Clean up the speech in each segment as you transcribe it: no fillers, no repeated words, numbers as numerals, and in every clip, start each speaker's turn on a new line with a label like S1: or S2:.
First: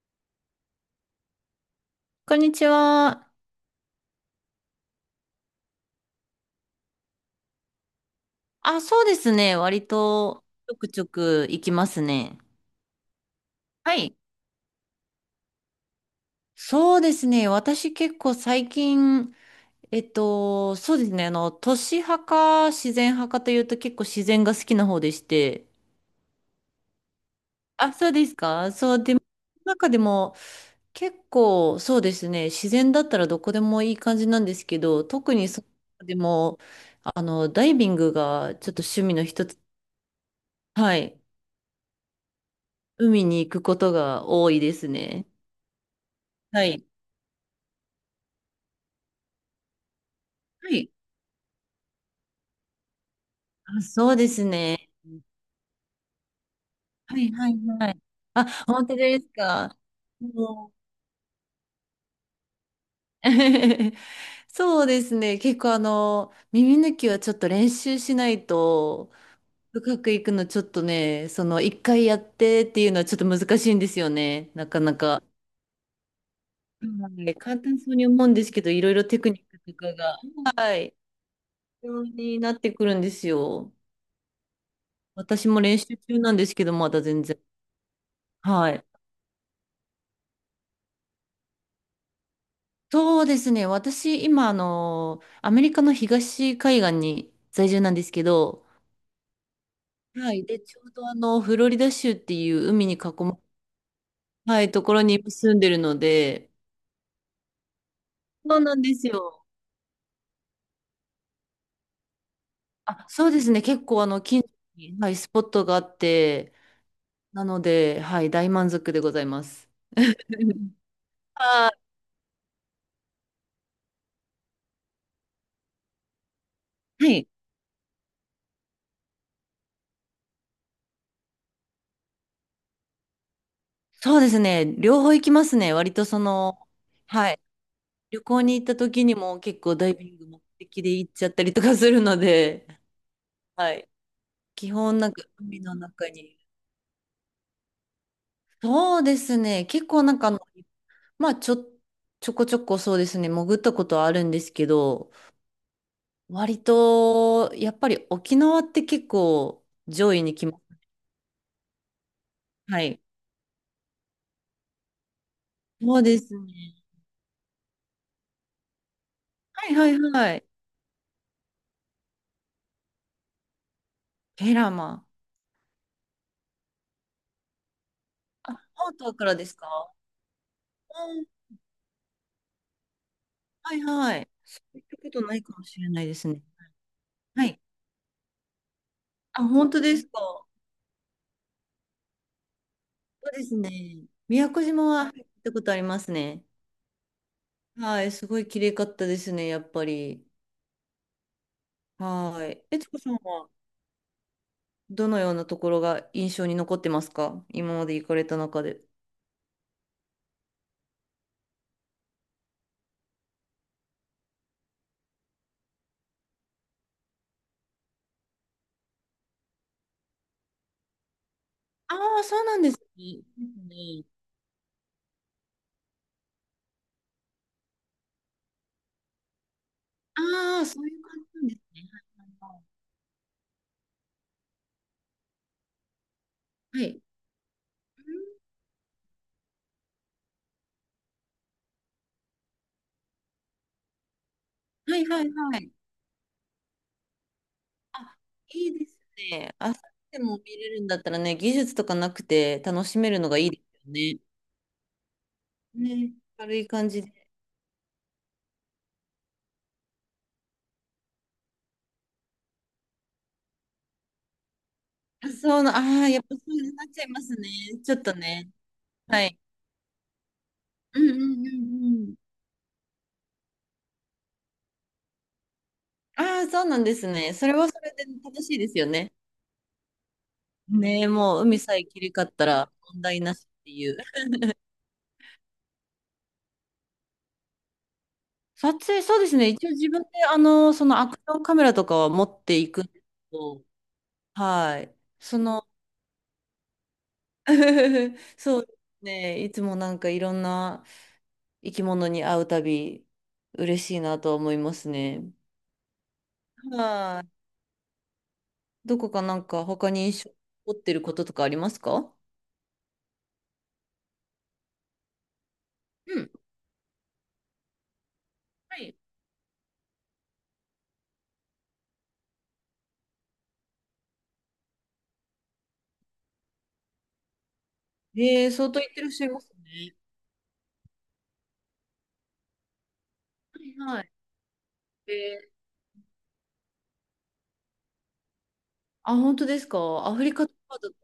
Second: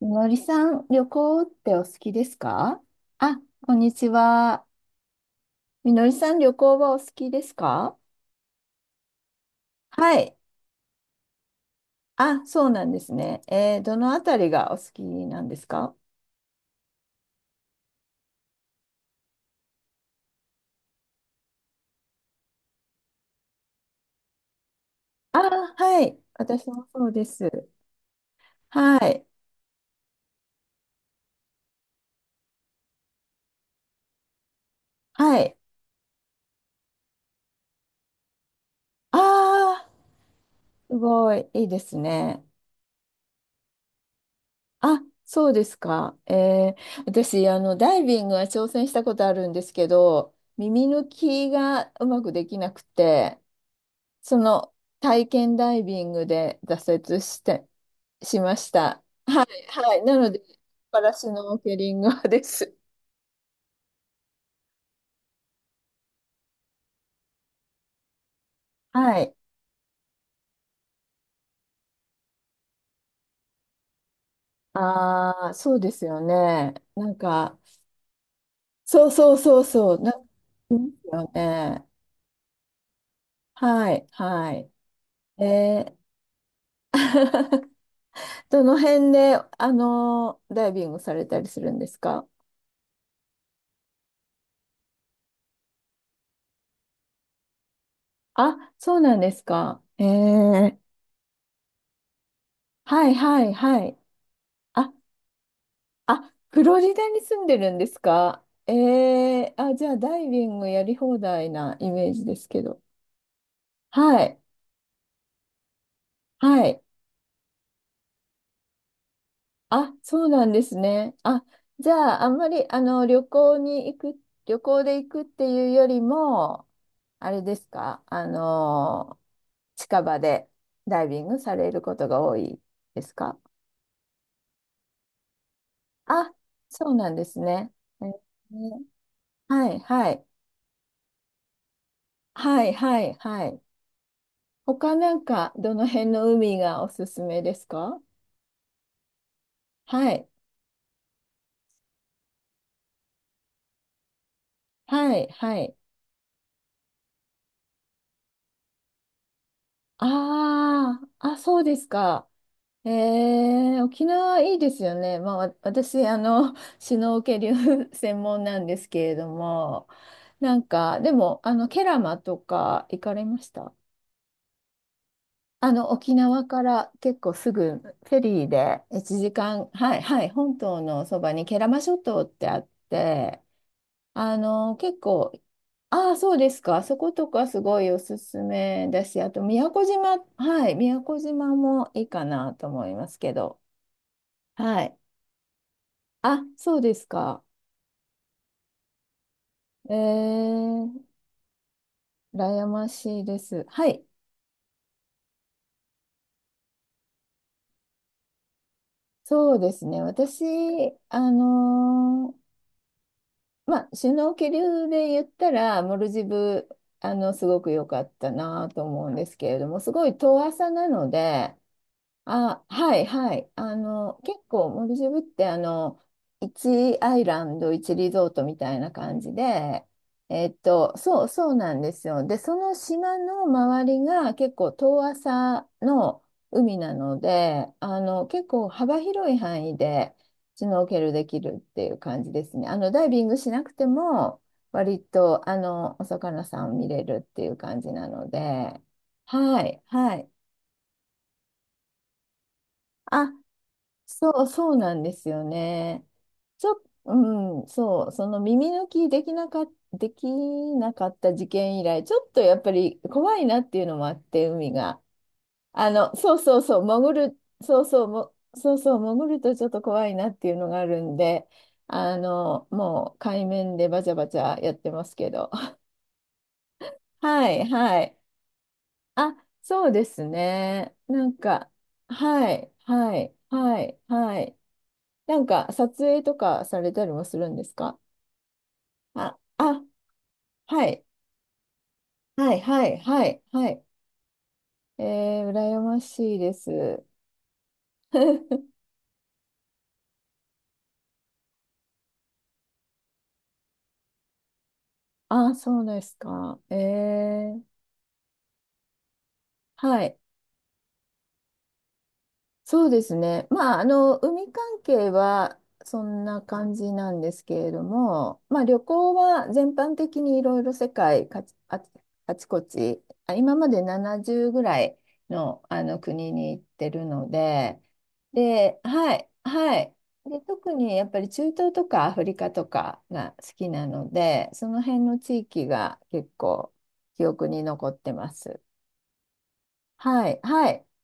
S1: みのりさん、旅行ってお好きで
S2: こ
S1: す
S2: んにち
S1: か？
S2: は。
S1: あ、こんにちは。みのりさん、旅行はお好きですか？
S2: あ、そうですね。割
S1: はい。
S2: と、ちょくちょく行きますね。
S1: あ、そうなんですね。
S2: は
S1: どの
S2: い。
S1: あたりがお好きなんですか？
S2: そうですね。私結構最近、そうですね。都市派か自然派かというと結構自然が好きな方でし
S1: あ、
S2: て。
S1: はい。私もそうです。
S2: あ、そうですか。そ
S1: は
S2: う、で、
S1: い。
S2: 中でも結構そうですね。自然だったらどこでもいい感じなんですけど、特
S1: は
S2: に
S1: い。
S2: そ、でも、ダイビングがちょっと趣味
S1: あ
S2: の一つ。
S1: あ、
S2: は
S1: す
S2: い。
S1: ごい。いいですね。
S2: 海に行くことが多いです
S1: あ、
S2: ね。
S1: そうですか。
S2: はい。
S1: 私、ダイビングは挑戦したことあるんですけど、
S2: は
S1: 耳
S2: い。
S1: 抜きがうまくできなくて、
S2: あ、そうで
S1: そ
S2: す
S1: の
S2: ね。
S1: 体験ダイビングで挫
S2: は
S1: 折
S2: い、
S1: し
S2: はい、
S1: て、
S2: はい。
S1: しま
S2: あ、
S1: し
S2: 本当
S1: た。
S2: ですか。
S1: はい。なので、
S2: もう
S1: パラシュノーケリングはです。
S2: そうですね。結構耳抜きはちょっと練習しないと、
S1: はい。
S2: 深く行くのちょっとね、その一回やってっていうのはちょっと難しいんですよね。なかなか。は
S1: ああ、そうですよね。なん
S2: い、
S1: か、
S2: 簡単そうに思うんですけど、いろいろ
S1: そう
S2: テク
S1: そ
S2: ニ
S1: う
S2: ック
S1: そう
S2: とか
S1: そう、な
S2: が、
S1: んかい
S2: はい、
S1: ますよね。
S2: 必要になってくるんですよ。
S1: はい、はい。
S2: 私も練
S1: えー
S2: 習中なんですけど、まだ全然。
S1: ど
S2: は
S1: の
S2: い。
S1: 辺で、ダイビングされたりするんですか？
S2: そうですね。私、今、アメリカの東海岸に在住なんですけど、
S1: あ、そうなんですか。
S2: はい。で、ちょうどフロリダ州っていう海に囲
S1: はい、
S2: ま、
S1: はい、はい。
S2: はい、と
S1: あ、
S2: ころに今住んでるの
S1: あ、
S2: で、
S1: フロリダに住んでるんですか？
S2: そうなんですよ。
S1: あ、じゃあダイビングやり放題なイメージですけど。
S2: あ、そうですね。結構、
S1: はい、
S2: 近所に、はい、スポットがあって、
S1: はい。
S2: なので、はい、大満足でございます。
S1: あ、そうなんで すね。あ、
S2: あ
S1: じゃああんまりあの旅行に行く、旅行で行くっていうよりも、
S2: ー、はい。
S1: あれですか？近場でダイビングされることが多いですか？
S2: そうですね。両方行きますね。割とそ
S1: あ、
S2: の、
S1: そうなんで
S2: は
S1: す
S2: い。
S1: ね。え
S2: 旅行に行った
S1: ー
S2: 時にも結
S1: は
S2: 構
S1: い、
S2: ダイ
S1: は
S2: ビン
S1: い、
S2: グ目的で行っちゃったりとかするの
S1: は
S2: で、
S1: い、はい、はい。
S2: はい。基
S1: 他
S2: 本なん
S1: な
S2: か
S1: んか、
S2: 海の
S1: どの辺
S2: 中
S1: の
S2: に。
S1: 海がおすすめですか？
S2: そうですね。結構
S1: は
S2: なん
S1: い。
S2: かまあちょ、ちょこちょこそうですね。潜ったことはあるんですけど、
S1: はい。はい。
S2: 割とやっぱり沖縄って結構上位に来ます。
S1: ああ、あ、そうですか。
S2: は
S1: え
S2: い。
S1: 沖縄いいですよね。まあ、わ
S2: そう
S1: 私、
S2: ですね。
S1: シュノーケリング 専門なんですけれど
S2: はいは
S1: も、
S2: いはい。
S1: でも、ケラマとか行かれました？
S2: ペラマ。
S1: 沖縄から結構すぐフェリー
S2: あ、
S1: で
S2: 本島
S1: 1
S2: からで
S1: 時
S2: すか？
S1: 間、はい、はい、本島の
S2: う
S1: そ
S2: ん、
S1: ばにケラマ諸島ってあって、
S2: はいはい。そういった
S1: 結
S2: こと
S1: 構、
S2: ないかもしれない
S1: あ
S2: で
S1: あ、
S2: す
S1: そう
S2: ね。
S1: ですか。そこと
S2: は
S1: か
S2: い。
S1: すごいおすすめだし、あと
S2: あ、
S1: 宮
S2: 本当
S1: 古
S2: です
S1: 島、
S2: か。
S1: はい、宮古島もいいかなと思います
S2: そう
S1: け
S2: です
S1: ど。
S2: ね。宮古
S1: は
S2: 島
S1: い。
S2: は、はい、行ったことあります
S1: あ、
S2: ね。
S1: そうですか。
S2: はい、すごい綺麗かったですね、やっぱ
S1: え
S2: り。
S1: ー、
S2: はい。
S1: 羨
S2: え
S1: ま
S2: つこさん
S1: しいで
S2: は
S1: す。はい。
S2: どのようなところが印象に残ってますか？今まで行かれた中で。
S1: そうですね。私、あのーまあ、首脳気流で言ったら、モルジブ、すごく良かったなと思うんですけれども、すごい遠浅なので、
S2: ああ、そうな
S1: あ、
S2: んです
S1: はい
S2: ね。で
S1: はい。
S2: すね。
S1: 結構モルジブって1アイランド、1リゾートみたいな感じで、
S2: ああ、そういう感
S1: そ
S2: じ
S1: う
S2: なん
S1: そう
S2: です
S1: なん
S2: ね。
S1: ですよ。で、その島の周りが結構遠浅の海
S2: は
S1: な
S2: い。
S1: ので、結構幅広い範囲でシュノーケルできるっていう感じですね。ダイビングしなくても、
S2: は
S1: 割
S2: いはいは
S1: と
S2: いはい。
S1: お魚さん見れるっていう感じな
S2: あ、
S1: の
S2: いい
S1: で、
S2: ですね。
S1: は
S2: あ、そ
S1: い
S2: う。
S1: は
S2: で
S1: い。
S2: も見れるんだったらね、技術とかなくて楽しめるの
S1: あ
S2: がいいですよね。
S1: そう、そうなんですよね。
S2: ね、軽い感じで。
S1: うん、そう、その耳抜きできなかった事件以来、ちょっとやっぱり怖いなっていうのもあって、海が。
S2: あそうな、ああ、やっぱ
S1: そう
S2: そ
S1: そう
S2: う
S1: そう、
S2: なっちゃい
S1: 潜
S2: ます
S1: る、
S2: ね。
S1: そう
S2: ちょっ
S1: そう、
S2: と
S1: も、
S2: ね。
S1: そうそう、
S2: は
S1: 潜
S2: い。
S1: るとちょっと怖いなっていうのがあ
S2: う
S1: る
S2: んう
S1: ん
S2: ん
S1: で、
S2: うんうん。
S1: もう海面でバチャバチャやってますけど。
S2: ああ、そうなんで すね。そ
S1: は
S2: れ
S1: い、
S2: はそれ
S1: は
S2: で
S1: い。
S2: 楽しいですよね。
S1: あ、そうですね。
S2: ねえ、
S1: なん
S2: もう海
S1: か、
S2: さえ切り替わった
S1: は
S2: ら
S1: い、
S2: 問
S1: は
S2: 題
S1: い、
S2: なしって
S1: は
S2: いう。
S1: い、はい。なんか撮影とかされたりもするんですか？
S2: 撮影、そうです
S1: あ、
S2: ね。一応
S1: あ、
S2: 自分で、そ
S1: は
S2: の
S1: い、
S2: アクションカメラとかは持っ
S1: は
S2: て
S1: い、
S2: いくん
S1: は
S2: です
S1: い、
S2: け
S1: はい、
S2: ど、
S1: はい。
S2: はい。
S1: え
S2: その、
S1: 羨ましいです。
S2: そうで すね。いつもなんかいろんな生き物に会うたび、嬉しいなと思いますね。
S1: あ、そうですか。
S2: はい。どこかなんか他
S1: は
S2: に
S1: い。
S2: 印象に残ってることとかありますか？
S1: そうですね。まあ、海関係はそ
S2: う
S1: ん
S2: ん。
S1: な感じなんですけれども、まあ、
S2: は
S1: 旅
S2: い。
S1: 行は全般的にいろいろ世界かちあ、あちこち、あ、今まで70ぐらいの、あの国に行ってるので、
S2: えー相
S1: で、
S2: 当行ってらっ
S1: は
S2: しゃ
S1: い、
S2: います
S1: はい。
S2: ね。
S1: で、特にやっぱり中東とかアフリカとかが好きな
S2: はいは
S1: の
S2: い。
S1: で、その辺
S2: え
S1: の地
S2: ー
S1: 域が結構記憶に残ってます。
S2: あ、本当ですか。アフ
S1: は
S2: リ
S1: い、
S2: カと
S1: は
S2: か
S1: い。
S2: だと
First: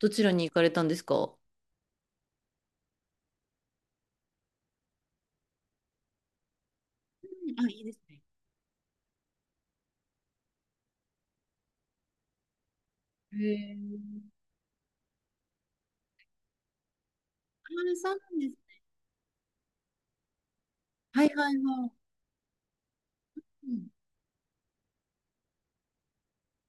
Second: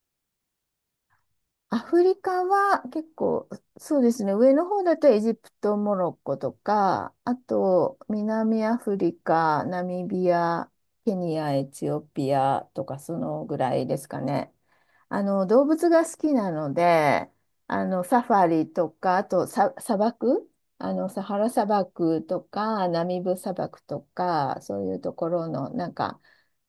S2: どちらに行かれたんですか？う
S1: アフリカは結構、そうですね、上の方だとエジプト、モロッコとか、あ
S2: ん。あ、いいで
S1: と
S2: すね。
S1: 南アフリカ、ナミビア、ケニア、エチオピアとかそ
S2: へ
S1: のぐら
S2: え。
S1: いですかね。動物が好きなので、
S2: あー、そう
S1: サフ
S2: なん
S1: ァ
S2: で
S1: リ
S2: す。
S1: とか、あと砂漠、サ
S2: はい
S1: ハラ
S2: はい
S1: 砂
S2: はい。
S1: 漠とか、ナミブ砂
S2: う
S1: 漠
S2: ん。
S1: とか、そういうところの、なんか、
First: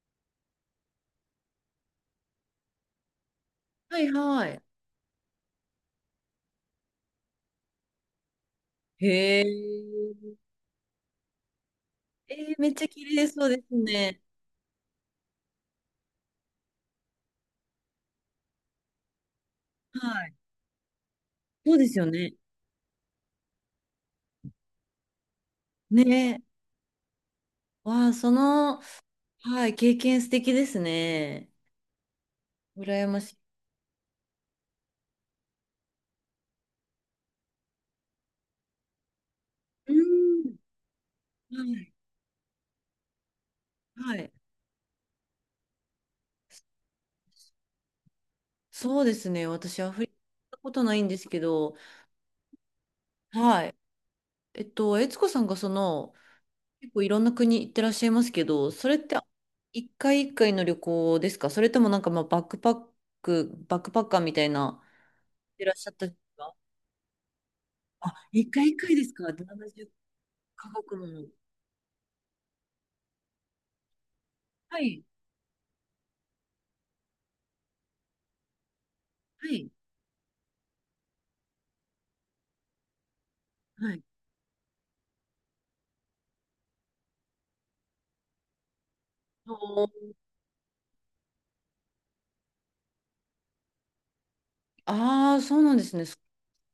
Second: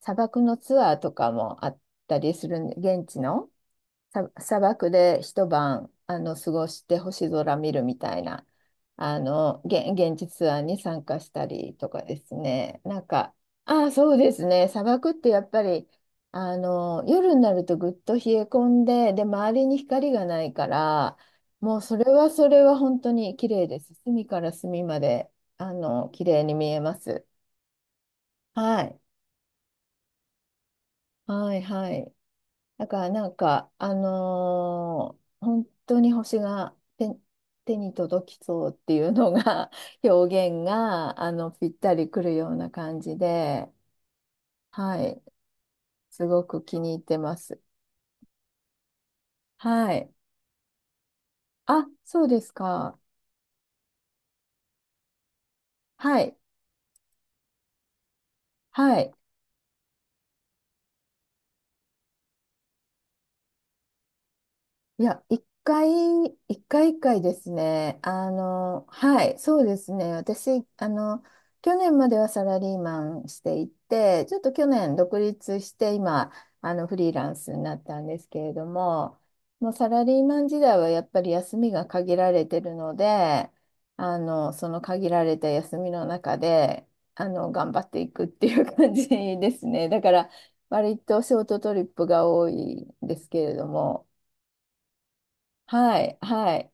S1: 砂漠のツアーとかもあったりするんで、現地の。
S2: はいは
S1: 砂
S2: い。
S1: 漠で一晩過ごして星空見るみたいな
S2: へ
S1: 現、
S2: え。
S1: 現地ツアーに参加したりとかです
S2: めっ
S1: ね。
S2: ちゃ
S1: な
S2: 綺
S1: ん
S2: 麗
S1: か、
S2: そうです
S1: ああ、そう
S2: ね。
S1: ですね。砂漠ってやっぱり夜になるとぐっと冷え込んで、で、周りに
S2: は
S1: 光が
S2: い。
S1: ないから、
S2: そ
S1: も
S2: う
S1: う
S2: で
S1: そ
S2: す
S1: れ
S2: よ
S1: は
S2: ね。
S1: それは本当に綺麗です。隅から隅まで
S2: ね
S1: 綺
S2: え。
S1: 麗に見えます。
S2: わあ、そ
S1: は
S2: の、
S1: い。
S2: はい、経験素敵ですね。
S1: はい、はい。だか
S2: 羨
S1: ら
S2: ま
S1: な
S2: し
S1: ん
S2: い。
S1: か、本当に星が手に届きそうっていうのが
S2: う
S1: 表
S2: ん。
S1: 現がぴっ
S2: はい
S1: たりくるような感じで、
S2: はい。
S1: はい、すごく気に入ってます。
S2: そうですね。私、ア
S1: は
S2: フリカ
S1: い。
S2: 行ったことないんですけど、
S1: あ、そうですか。
S2: はい。悦子さんがその、
S1: はい。
S2: 結構いろんな国行ってらっしゃいますけど、それっ
S1: はい。
S2: て一回一回の旅行ですか？それともなんかまあバックパッカーみたいな、
S1: いや、
S2: いらっしゃったんですか？
S1: 一回一回ですね。
S2: あ、一回一回です
S1: は
S2: か
S1: い、そうで
S2: ?70
S1: すね。私、
S2: カ国も。
S1: 去年まではサラリーマンしていて、ちょっと去
S2: は
S1: 年
S2: い。
S1: 独立して、今、フリーランスになったんですけれども、
S2: は
S1: も
S2: い。
S1: うサラリーマン時代はやっぱり休みが限られてるので、
S2: はい。
S1: その限られた休みの中で、頑張っていくっていう感じですね。だから、割とショートトリップが多いんですけれども、
S2: ああー、そうなんです
S1: は
S2: ね。
S1: い、はい。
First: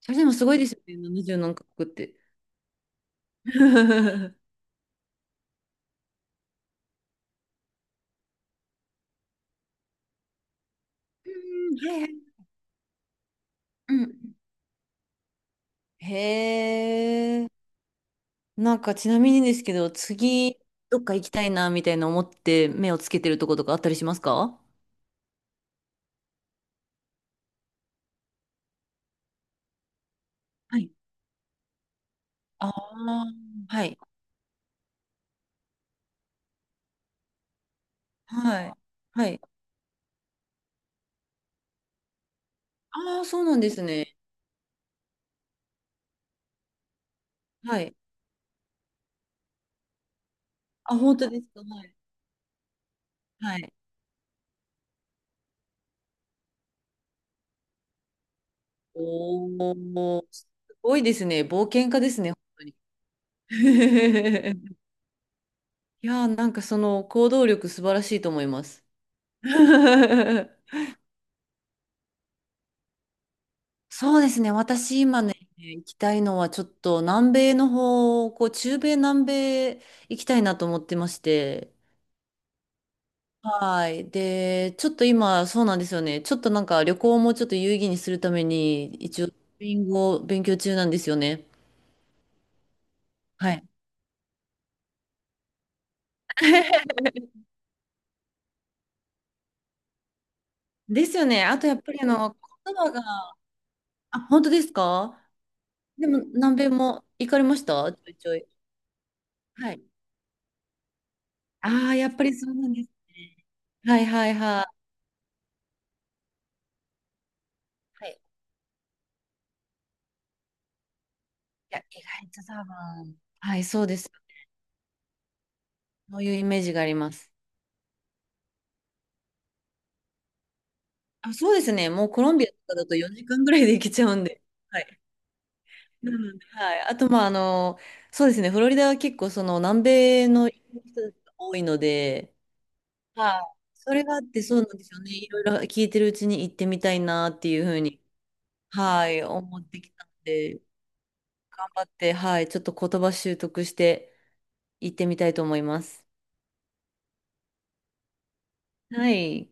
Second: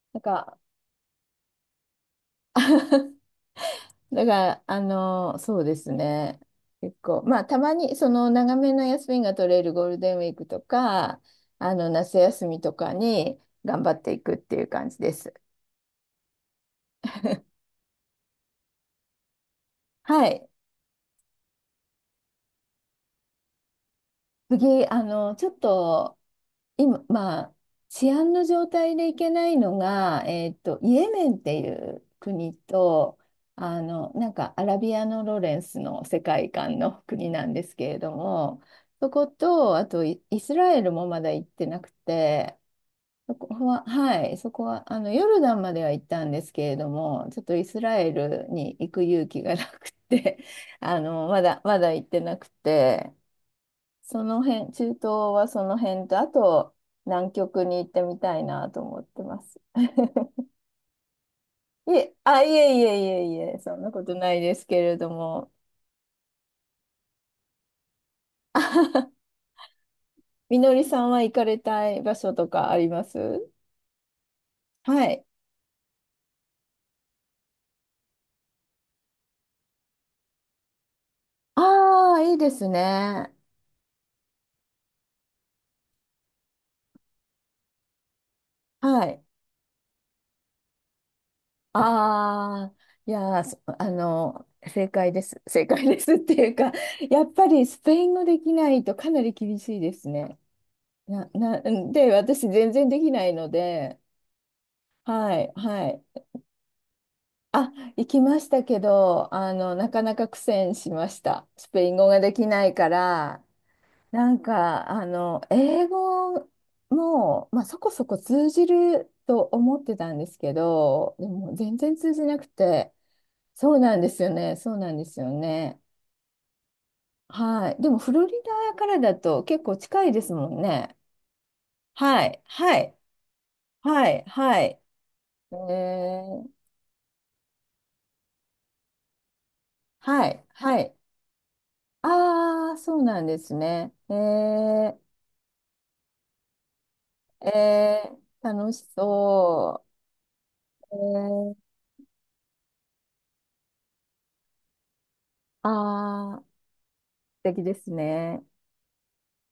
S2: そ
S1: な
S2: れ
S1: ん
S2: でもすご
S1: か、
S2: いですよね。70何カ国って。う
S1: だか
S2: ん、
S1: ら、そうですね。結構、まあ、たまに、その、長めの休みが取れるゴールデンウィークとか、
S2: はいは
S1: 夏
S2: い。
S1: 休みとかに頑張
S2: う
S1: っていく
S2: ん。
S1: っていう感じです。
S2: へえ。なんかちなみにですけど、
S1: はい。
S2: 次、どっか行きたいな、みたいな思って目をつけてるとことかあったりしますか？
S1: 次、ちょっと、今、まあ、治安の状態でいけないのが、
S2: はい。
S1: イエメンっていう国
S2: あ
S1: と、
S2: あ、はい。
S1: なんかアラビアのロレンスの世界観の国なんですけれども、
S2: はい。
S1: そこ
S2: はい。
S1: と、あとイスラエルもまだ行ってなくて、
S2: ああ、
S1: そ
S2: そう
S1: こ
S2: なんです
S1: は、
S2: ね。
S1: はい、そこは、ヨルダンまでは行ったんですけれども、ちょっとイス
S2: はい。
S1: ラエルに行く勇気がなくて、
S2: あ、本当で
S1: ま
S2: す
S1: だ、
S2: か。
S1: ま
S2: は
S1: だ
S2: い。
S1: 行ってなくて、
S2: はい。
S1: その辺、中東はその辺と、あと南極に行ってみたいなと思ってま
S2: お
S1: す。
S2: お、すごいですね。冒険
S1: い
S2: 家で
S1: え、
S2: すね、本
S1: あ、い
S2: 当
S1: え
S2: に。
S1: いえいえいえ、そんなことないです けれども。
S2: いやー、なんかその行動力素晴らしいと思います。
S1: み のりさんは行かれたい場所とかあります？
S2: そうですね。私
S1: は
S2: 今
S1: い。
S2: ね、行きたいのはちょっと南米の方、こう中米南米行きたいなと思ってまして。
S1: ああ、いいですね。
S2: はい。で、ちょっと今、そうなんですよね。ちょっとなんか旅行もちょっと有意義にするために、
S1: はい。
S2: 一応、スペイン語を勉強中なんですよね。
S1: ああ、いやー、
S2: は
S1: そ
S2: い。
S1: あの、正解です。正解ですっていうか、やっぱりスペイン語できないとかなり厳しいですね。
S2: ですよね。あとやっぱり
S1: で、私全
S2: 言
S1: 然
S2: 葉
S1: で
S2: が、
S1: きないので、
S2: あ、本当ですか？
S1: はい、はい。
S2: でも南米も行かれまし
S1: あ、
S2: た？ち
S1: 行
S2: ょい
S1: き
S2: ちょ
S1: まし
S2: い。
S1: たけど、
S2: はい。
S1: なかなか苦戦しました。スペ
S2: あ
S1: イ
S2: あ、
S1: ン語
S2: やっ
S1: が
S2: ぱ
S1: で
S2: り
S1: き
S2: そう
S1: な
S2: なん
S1: い
S2: で
S1: か
S2: すね。
S1: ら、
S2: はい
S1: な
S2: はい
S1: ん
S2: はい。
S1: か、英語も、まあ、そこそ
S2: はい。
S1: こ
S2: い
S1: 通じると思ってたんですけど、でも全
S2: や、
S1: 然
S2: 意
S1: 通じ
S2: 外
S1: なく
S2: と多
S1: て、
S2: 分。はい、
S1: そう
S2: そう
S1: な
S2: で
S1: んで
S2: す。
S1: すよね、そうなんですよね。
S2: そういうイメージがあります。
S1: はい。でも、フロリダからだと結構近いですもんね。
S2: あ、そうですね。もうコ
S1: は
S2: ロン
S1: い、
S2: ビアとか
S1: は
S2: だと
S1: い、
S2: 4時間ぐらいで行けちゃ
S1: は
S2: う
S1: い、
S2: んで。
S1: はい。
S2: はい。
S1: え
S2: なので、
S1: ー、
S2: はい。あと、まあ、そうですね。フロリダは結構、その、南
S1: は
S2: 米
S1: い、
S2: の人
S1: は
S2: たち
S1: い。
S2: が多いので、
S1: ああ、そうなんで
S2: は
S1: す
S2: い。そ
S1: ね。
S2: れがあって、そうなんですよね。いろいろ聞いてるうちに行ってみたいなっていうふう
S1: え
S2: に、
S1: 楽し
S2: はい、思って
S1: そ
S2: きたので、
S1: う。
S2: 頑張って、はい。ちょっと言葉習得して行ってみたいと思います。
S1: ああ、素敵ですね。
S2: はい。